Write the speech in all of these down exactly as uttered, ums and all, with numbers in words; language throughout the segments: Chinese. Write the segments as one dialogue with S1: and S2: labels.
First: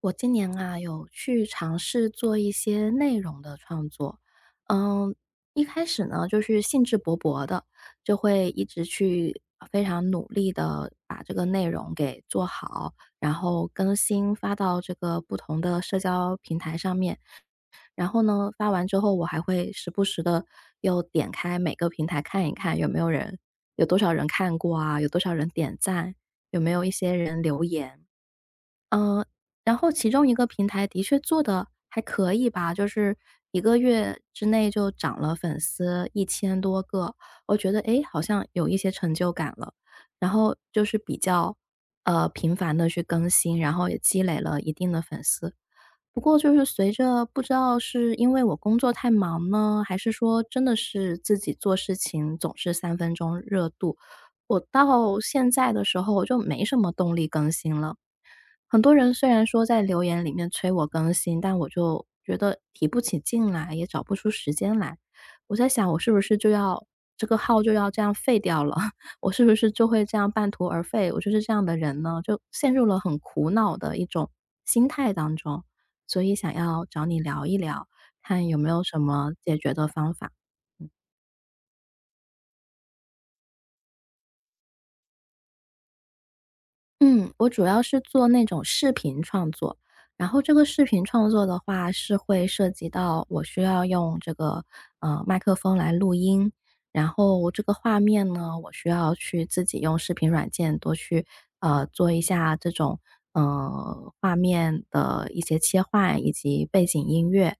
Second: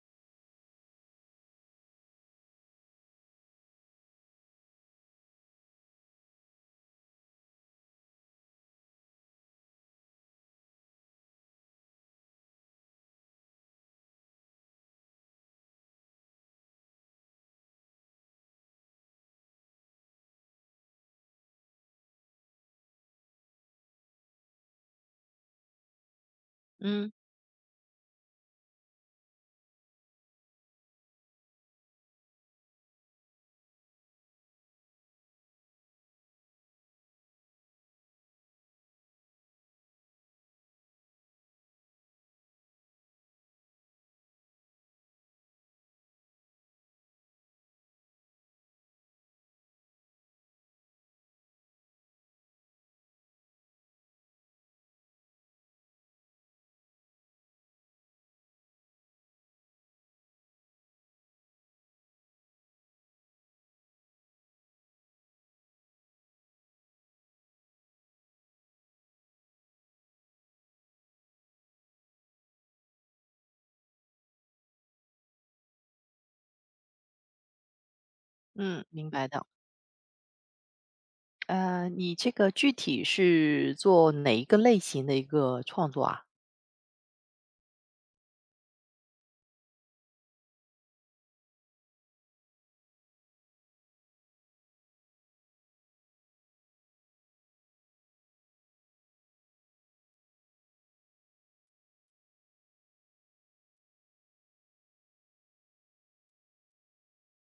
S1: 我今年啊，有去尝试做一些内容的创作。嗯，一开始呢，就是兴致勃勃的，就会一直去非常努力的把这个内容给做好，然后更新发到这个不同的社交平台上面。然后呢，发完之后，我还会时不时的又点开每个平台看一看有没有人，有多少人看过啊，有多少人点赞，有没有一
S2: 嗯
S1: 些人留言。嗯，然后其中一个平台的确做的还可以吧，就是一个月之内就涨了粉丝一千多个，我觉得，诶，好像有一些成就感了。然后就是比较，呃，频繁的去更新，然后也积累了一定的粉丝。不过就是随着不知道是因为我工作太忙呢，还是说真的是自己做事情总是三分钟热度，我到现在的时候我就没什么动力更新了。很多人虽然说在留言里面催我更新，但我就觉得提不起劲来，也找不出时间来。我在想，我是不是就要这个号就要这样废掉了？我是不是就会这样半途而废？我就是这样的人呢，就陷入了很苦恼的一种心态当中，所以想要找你聊一聊，看有没有
S2: 嗯，
S1: 什
S2: 明白
S1: 么
S2: 的。
S1: 解决的方法。嗯
S2: 呃，你这个具体是做哪一个类型的一个创作啊？
S1: 嗯，我主要是做那种视频创作，然后这个视频创作的话是会涉及到我需要用这个呃麦克风来录音，然后这个画面呢，我需要去自己用视频软件多去呃做一下这种呃画面的一些切换以及背景音乐，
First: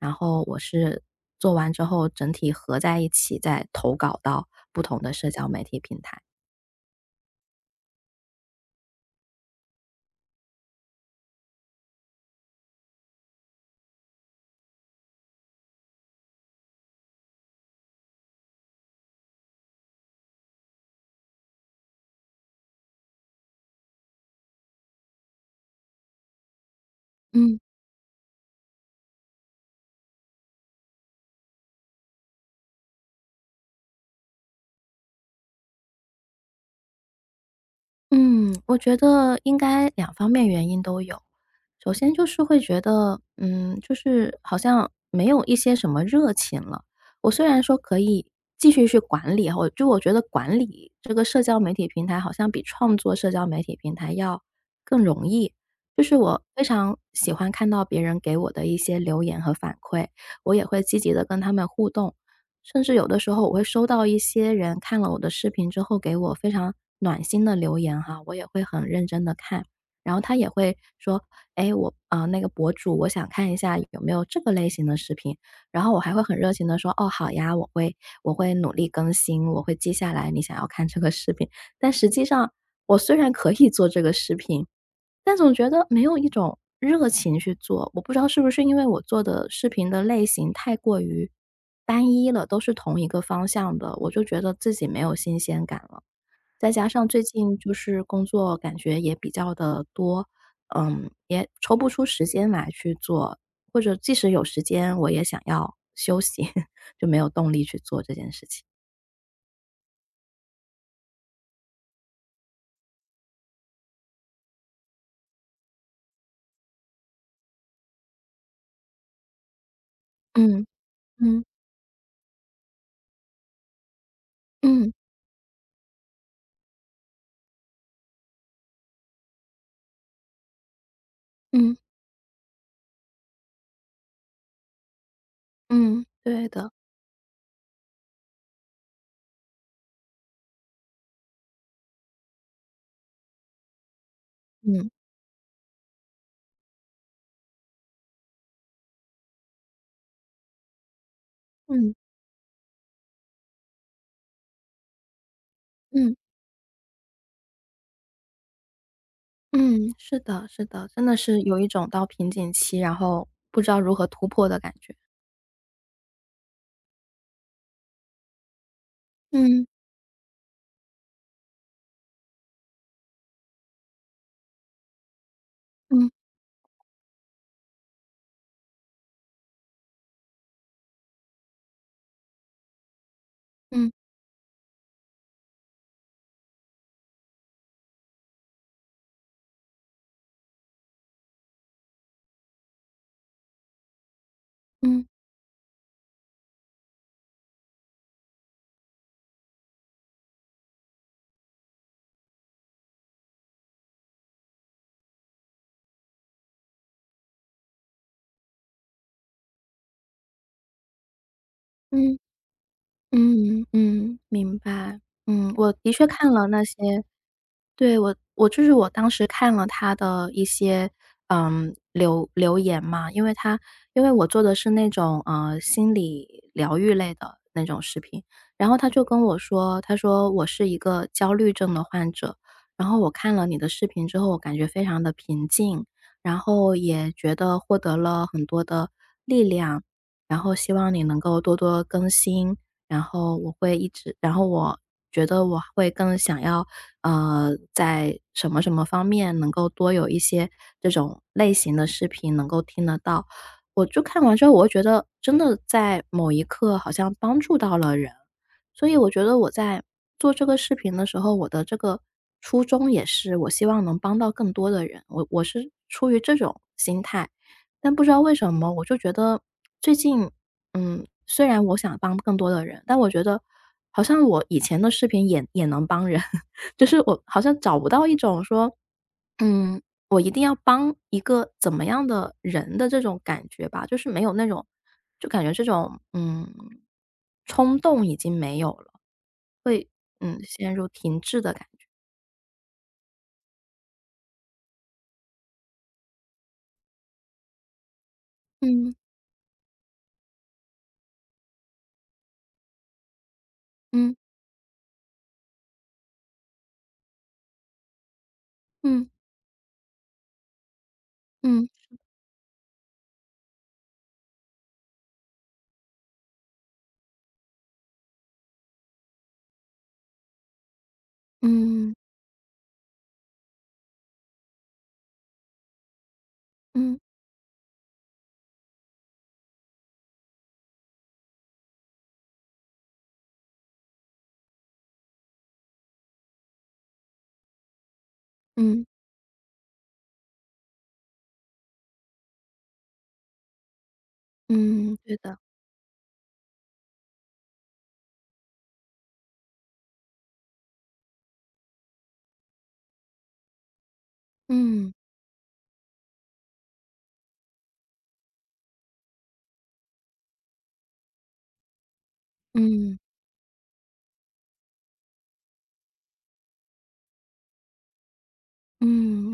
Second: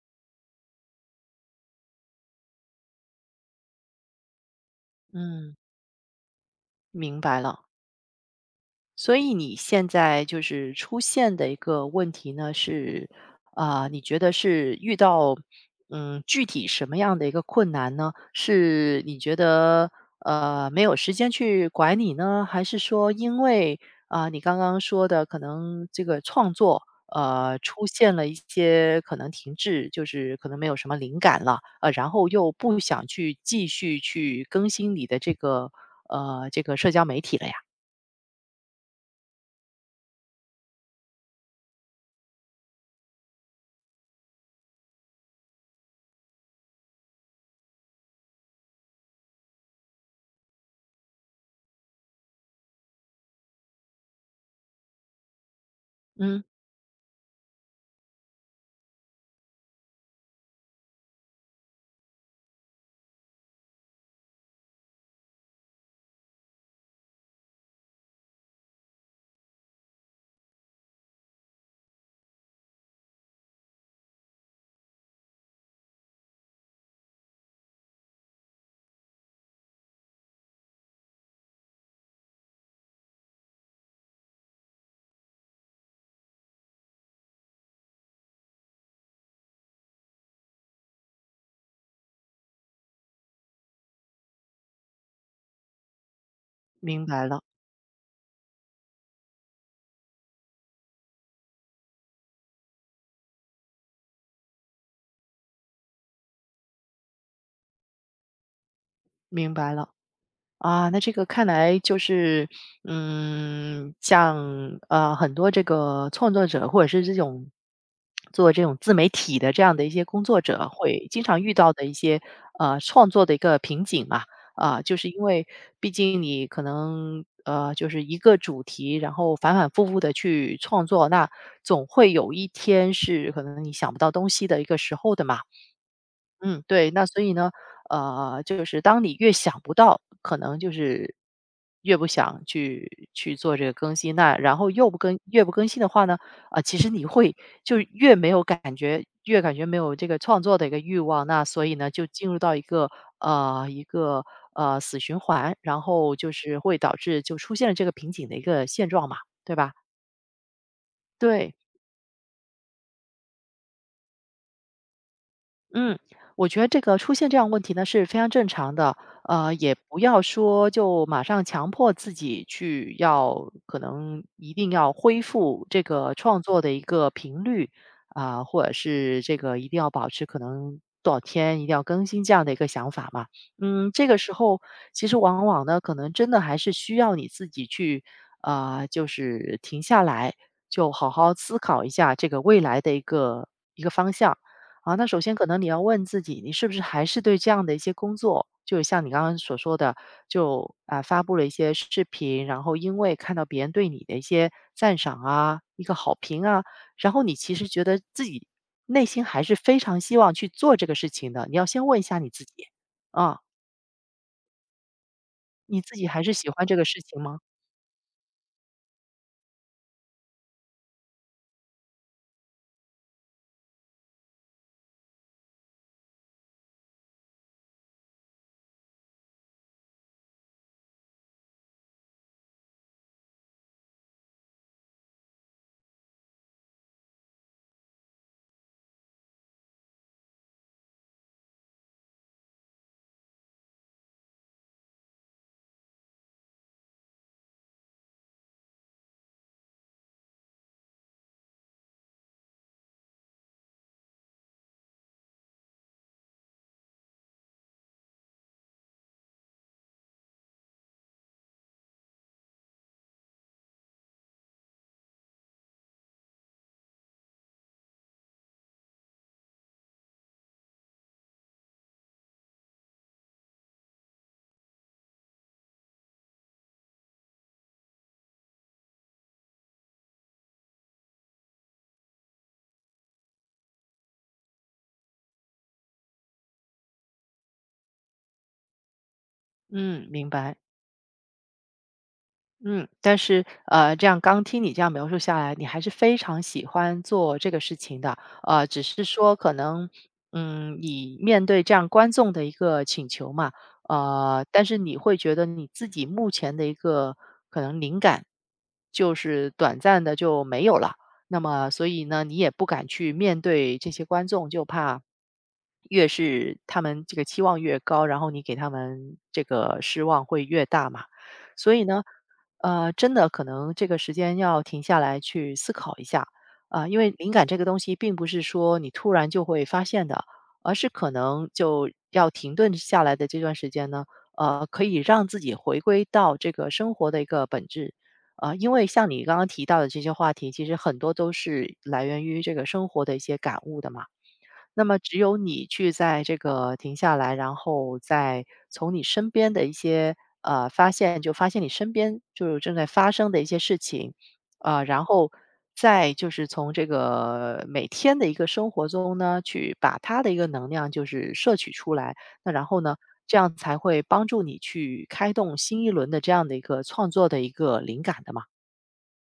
S1: 然后我是做完之后整体合在一起再投稿到不同的社交
S2: 嗯，
S1: 媒体平台。
S2: 明白了。所以你现在就是出现的一个问题呢，是啊、你觉得是遇到嗯具体什么样的一个困难呢？是你觉得呃没有时间去管理呢，还是说因为啊、你刚刚说的可能这个创作
S1: 嗯。
S2: 呃出现了一些可能停滞，就是可能没有什么灵感了，呃，然后又不想去继续去更新你的这个呃这个社交媒体了呀？
S1: 嗯，我觉得应该两方面原因都有。首先就是会觉得，嗯，就是好像没有一些什么热情了。我虽然说可以继续去管理，我就我觉得管理这个社交媒体平台好像比创作社交媒体平台要更容易。就是我
S2: 嗯。
S1: 非常喜欢看到别人给我的一些留言和反馈，我也会积极的跟他们互动。甚至有的时候我会收到一些人看了我的视频之后给我非常暖心的留言哈，我也会很认真的看。然后他也会说：“哎，我啊呃那个博主，我想看一下有没有这个类型的视频。”然后我还会很热情的说：“哦，好呀，我会我会努力更新，我会记下来你想要看这个视频。”但实际上，我虽然可以做这个视频，但总觉得没有一种热情去做，我不知道是不是因为我做的视频的类型太过于单一了，都是同一个方向的，我就觉得自己没有新鲜感了。再加
S2: 明
S1: 上最
S2: 白了，
S1: 近就是工作感觉也比较的多，嗯，也抽不出时间来去做，或者即使有时间，我也想要休息，就没有动力去做这件事情。
S2: 明白了。啊，那这个看来就是，嗯，像呃很多这个创作者或者是这种做这种自媒体的这样的一些工作
S1: 嗯
S2: 者，会经常
S1: 嗯
S2: 遇到的一些呃创作的一个瓶颈嘛，啊，
S1: 嗯
S2: 就是因为毕竟你可能呃就是一个主题，然后反反复复的去创作，那
S1: 嗯
S2: 总会有一天是可能你想不到东西的一个时候的嘛。
S1: 嗯，对
S2: 嗯，
S1: 的，
S2: 对，那所以呢，呃，就是当你越想不到，可能就是越不想去去做这个更新。那然后
S1: 嗯
S2: 又不更越不更新的话呢，啊、其实你会就是越没有感觉，越感觉没有这个创作的一个欲望。那所以呢，
S1: 嗯
S2: 就进入到一个呃一个呃死循环，然
S1: 嗯。
S2: 后就是会导致就出现了这个瓶颈的一个现状嘛，对吧？
S1: 嗯，是的是的，真的是
S2: 对，
S1: 有一种到瓶颈期，然后不知道如何突破的感觉。
S2: 嗯，我觉得这个出现这样问题呢是非常正常的，呃，
S1: 嗯，
S2: 也不要说就马上强迫自己去要，可能一定要恢复这
S1: 嗯，
S2: 个创作的一个频率啊、或者是这个一定要保持可能多少天一定要更新这样的一个想法嘛。
S1: 嗯，
S2: 嗯，这个时候其实往往呢，可能真的还是需要你自己去啊、就是停下来，就好好思考一下这个未来的一个一个方向。啊，
S1: 嗯，
S2: 那首先可能你要问自己，你是不是还是对这样的一些工作，就像你刚刚所说的，就啊、发布了一些视频，然后因为看到别人对你的一些赞赏啊，一个好评啊，然后你其实觉得自己内心还是非常希望去做这个事情的。你要先问一
S1: 嗯，
S2: 下你自己啊，
S1: 嗯，嗯，嗯明白。嗯，我
S2: 你
S1: 的
S2: 自己
S1: 确
S2: 还
S1: 看
S2: 是
S1: 了
S2: 喜
S1: 那
S2: 欢这个事
S1: 些
S2: 情吗？
S1: 对，我我就是我当时看了他的一些，嗯，留留言嘛，因为他因为我做的是那种，呃，心理疗愈类的那种视频，然后他就跟我说，他说：“我是一个焦虑症的患者，然后我看了你的视频之后，我感觉非常的平静，然后也觉得获得了很多的力量，然后希望你能够多多更新，然后我会一直然后我觉得我会更想要呃，在什么什么方面能够多有一些这种类型的视频能够听得到。我就看完之后，我会觉得真的在某一刻好像帮助到了人，所以我觉得我在做这个视频的时候，我的这个初衷也是我希望能帮到更多的人，我我是出于这种心态。但不知道为什么，我就觉得最近，嗯，虽然我想帮更多的人，但我觉得好像我以前的视频也也能帮人，就是我好像找不到一种说，嗯，我一定要帮一个怎么样的人的这种感觉吧，就是没有那种，就感觉这种嗯冲动已经没有了，会
S2: 嗯，明
S1: 嗯
S2: 白。
S1: 陷入停滞的感觉。
S2: 嗯，但是，呃，这样刚听你这样描述下来，你还是非常喜欢做这个事情的，呃，只
S1: 嗯
S2: 是说可能，嗯，你面对这样观众的一个请求嘛，
S1: 嗯
S2: 呃，但是你会觉得你自己目前的一个可能灵感，
S1: 嗯
S2: 就是短暂的就没有了，那
S1: 嗯
S2: 么所以呢，你也不敢去面对这些观众，就怕越是他们这个期望越高，然后你给他们这个失望会越大嘛，所以
S1: 嗯
S2: 呢。呃，真的可能这个时间要停下来去思考一下啊、
S1: 嗯
S2: 因为灵感这个东西并不是说你突然就会发现的，而是可能就要停顿下来的这段时间呢，呃，可以让自己回归到这个生活的一个本质。啊、因
S1: 嗯
S2: 为像你刚刚提到的这些话题，其实很多都是来源于这个生活的一些感悟的嘛。那
S1: 嗯，
S2: 么
S1: 对
S2: 只有
S1: 的。
S2: 你去在这个停下来，然后再从你身边的一些呃发现，就发现你身边就是正在发生的一些事情，呃，
S1: 嗯
S2: 然后再就是从这个每天的一个生活中呢，去把它的一个能量就是摄取出来，那然后呢，
S1: 嗯。
S2: 这样才会帮助你去开动新一轮的这样的一个创作的一个灵感的嘛。
S1: 嗯，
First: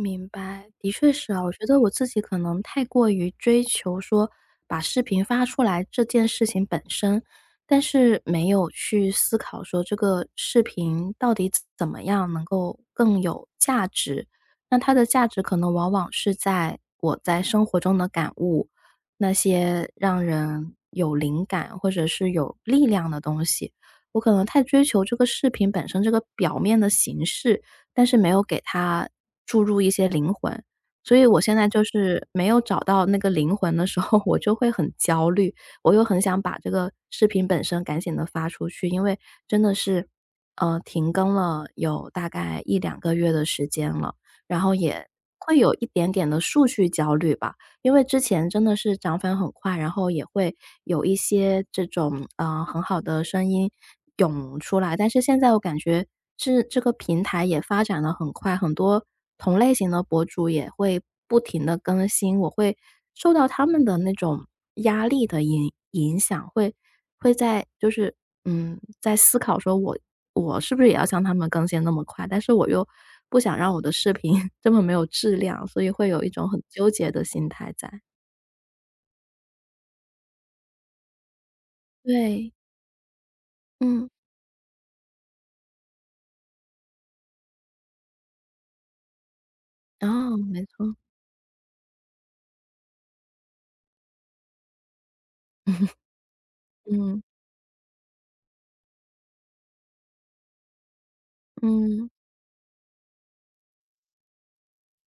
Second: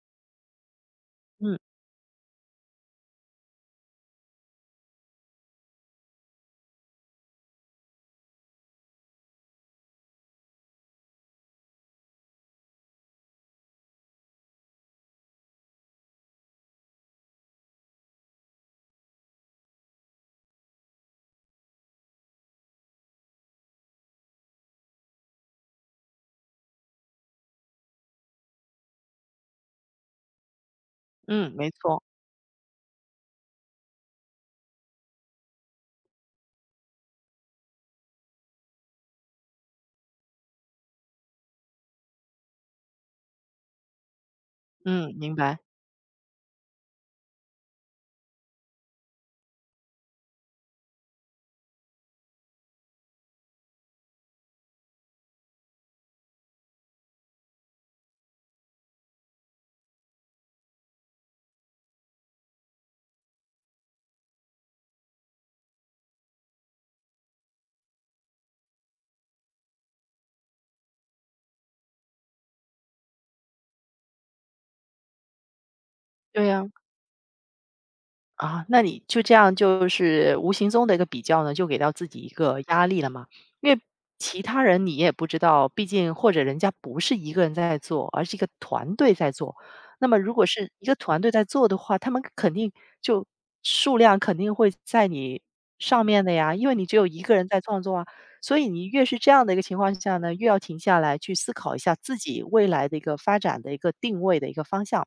S1: 明白，的确是啊。我
S2: 嗯
S1: 觉得我自己可能太过于追求说把视频发出来这件事情本身，但是没有去思考说这个视频到底怎么样能够更有价值。那它的价值可能往往是在我在生活中的感悟，那些让人有灵感或者是有力量的东西。我可能太追求这个视频本身这个表面的形式，但是没有给它注入一些灵魂。所以我
S2: 嗯，
S1: 现在
S2: 没
S1: 就
S2: 错，
S1: 是没有找到那个灵魂的时候，我就会很焦虑，我又很想把这个视频本身赶紧的发出去，因为真的是，呃，停更了有大概一两个月的时间了，然后也
S2: 嗯，明
S1: 会
S2: 白，
S1: 有一点点的数据焦虑吧。因为之前真的是涨粉很快，然后也会有一些这种，呃，很好的声音涌出来。但是现在我感觉这这个平台也发展的很快，很多同类型的博主也会不停的更新，我会受到他们的那种压力的影影响，会会在就是嗯，在思考说我我是不是也要像他们更新那么快？但是我又不想让我的视频 这么没有质量，所以会有一
S2: 对
S1: 种很
S2: 呀、
S1: 纠结的心态在。
S2: 啊，那你就这样就是无形中的一个比较呢，就给到自己一
S1: 对，
S2: 个压力了嘛。因为
S1: 嗯，
S2: 其他人你也不知道，毕竟或者人家不是一个人在做，而是一个团队在做。那么如
S1: 哦，
S2: 果
S1: 没
S2: 是一个
S1: 错，
S2: 团队在做的话，他们肯定就数量肯定会在你上面的呀，因为你只有
S1: 嗯，
S2: 一个人在创作啊。所以你越是这样的一个情况下呢，越要停下来去思考一下
S1: 嗯，
S2: 自己未来的一个发展的一个定位的一个方向。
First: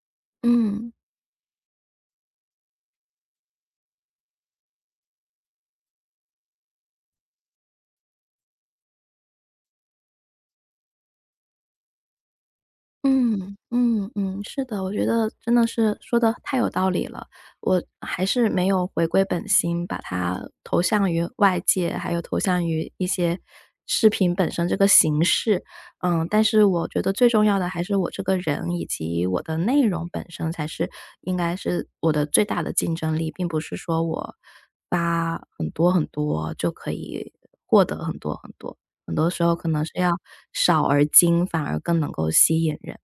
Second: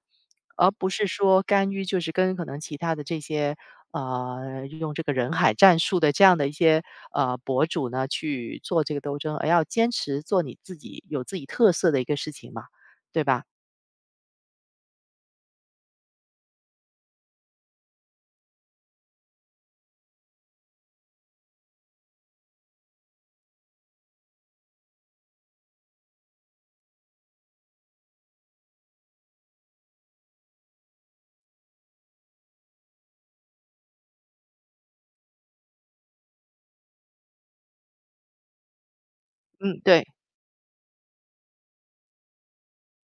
S2: 而不
S1: 嗯。
S2: 是说甘于就是跟可能其他的这些呃用这个人海战术的这样的一些呃博主呢去做这个斗争，而要坚持做你自己有自己特色的一个事情嘛，对吧？
S1: 嗯，嗯，嗯，是的，我觉得真的是说的太有道理了。我还是没有回归本心，把它投向于外界，还有投向于一些视频本身这个形式。嗯，但是我觉得最重要的还是我这个人以及我的内容本身才是应该是我的最大的竞争力，并不是说我发很多很多就可以获得很多很多。很多时候可
S2: 嗯，
S1: 能是
S2: 对，
S1: 要少而精，反而更能够吸引人。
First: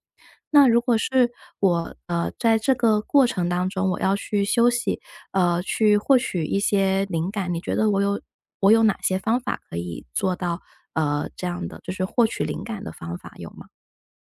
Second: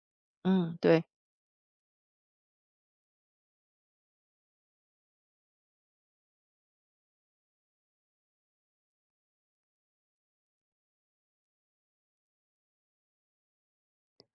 S1: 那
S2: 嗯，
S1: 如果
S2: 对。
S1: 是我，呃，在这个过程当中，我要去休息，呃，去获取一些灵感，你觉得我有我有哪些方法可以做到，呃，这样的就是获取灵感的方法有吗？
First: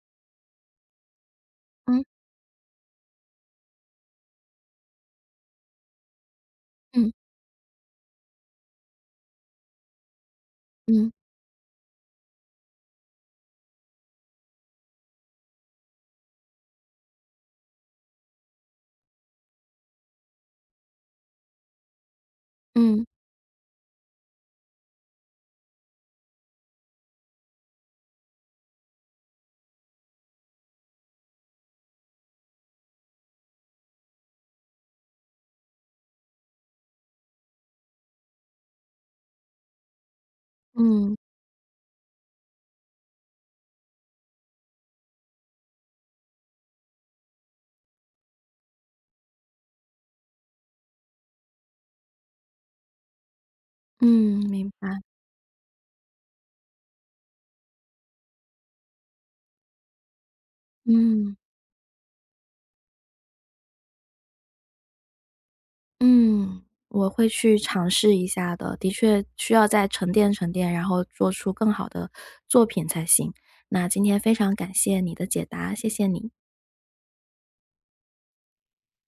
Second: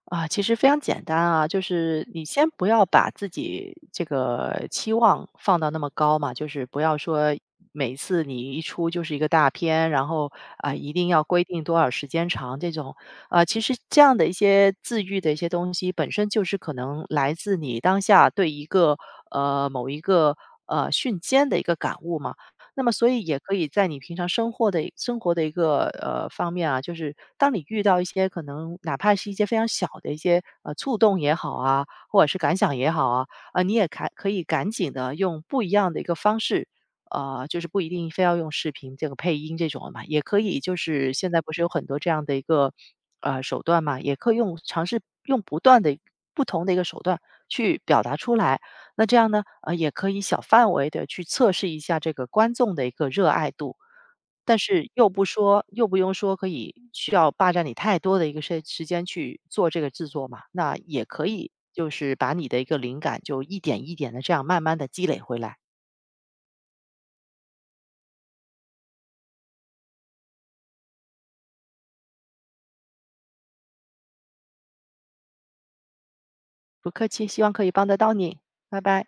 S2: 啊，其实非常简单啊，就
S1: 嗯
S2: 是你先不要把自己这个期望放到那么高嘛，就是不要
S1: 嗯
S2: 说每一次你一出就是一个大片，然后啊、一定
S1: 嗯
S2: 要规定多少时间长这种，啊，其实这样的一些自愈的一些东西，本身就是可能来自你当下对一个呃某一个呃瞬间的一个感悟嘛。那么
S1: 嗯
S2: 所以也可以在你平常生活的生活的一个呃方面啊，就是当你遇到一些可能哪怕是一些非常小的一些呃触动也好啊，或者是感想也好啊，啊、你也可可以赶紧的用不一样的一个方式。呃，就是不一定非要用视频这个配音这种的嘛，也可以，就是
S1: 嗯
S2: 现在不是有很多这样的一个呃手段嘛，也可以用尝试用不断的不同的一个手段去表达出来，那这样呢，呃，也可以小范围的去测试一下这个观众的一个热爱度，
S1: 嗯，
S2: 但
S1: 明白，
S2: 是又不说，又不用说可以需要霸占你太多的一个时时间去做这个制作嘛，那也可
S1: 嗯
S2: 以就是把你的一个灵感就一点一点的这样慢慢的积累回来。
S1: 嗯，我会去尝试一下的，的确需要再沉淀沉淀，然后做出更好的作品才行。那今天非常感谢你的解答，谢谢你。
S2: 不客气，希望可以帮得到你，拜拜。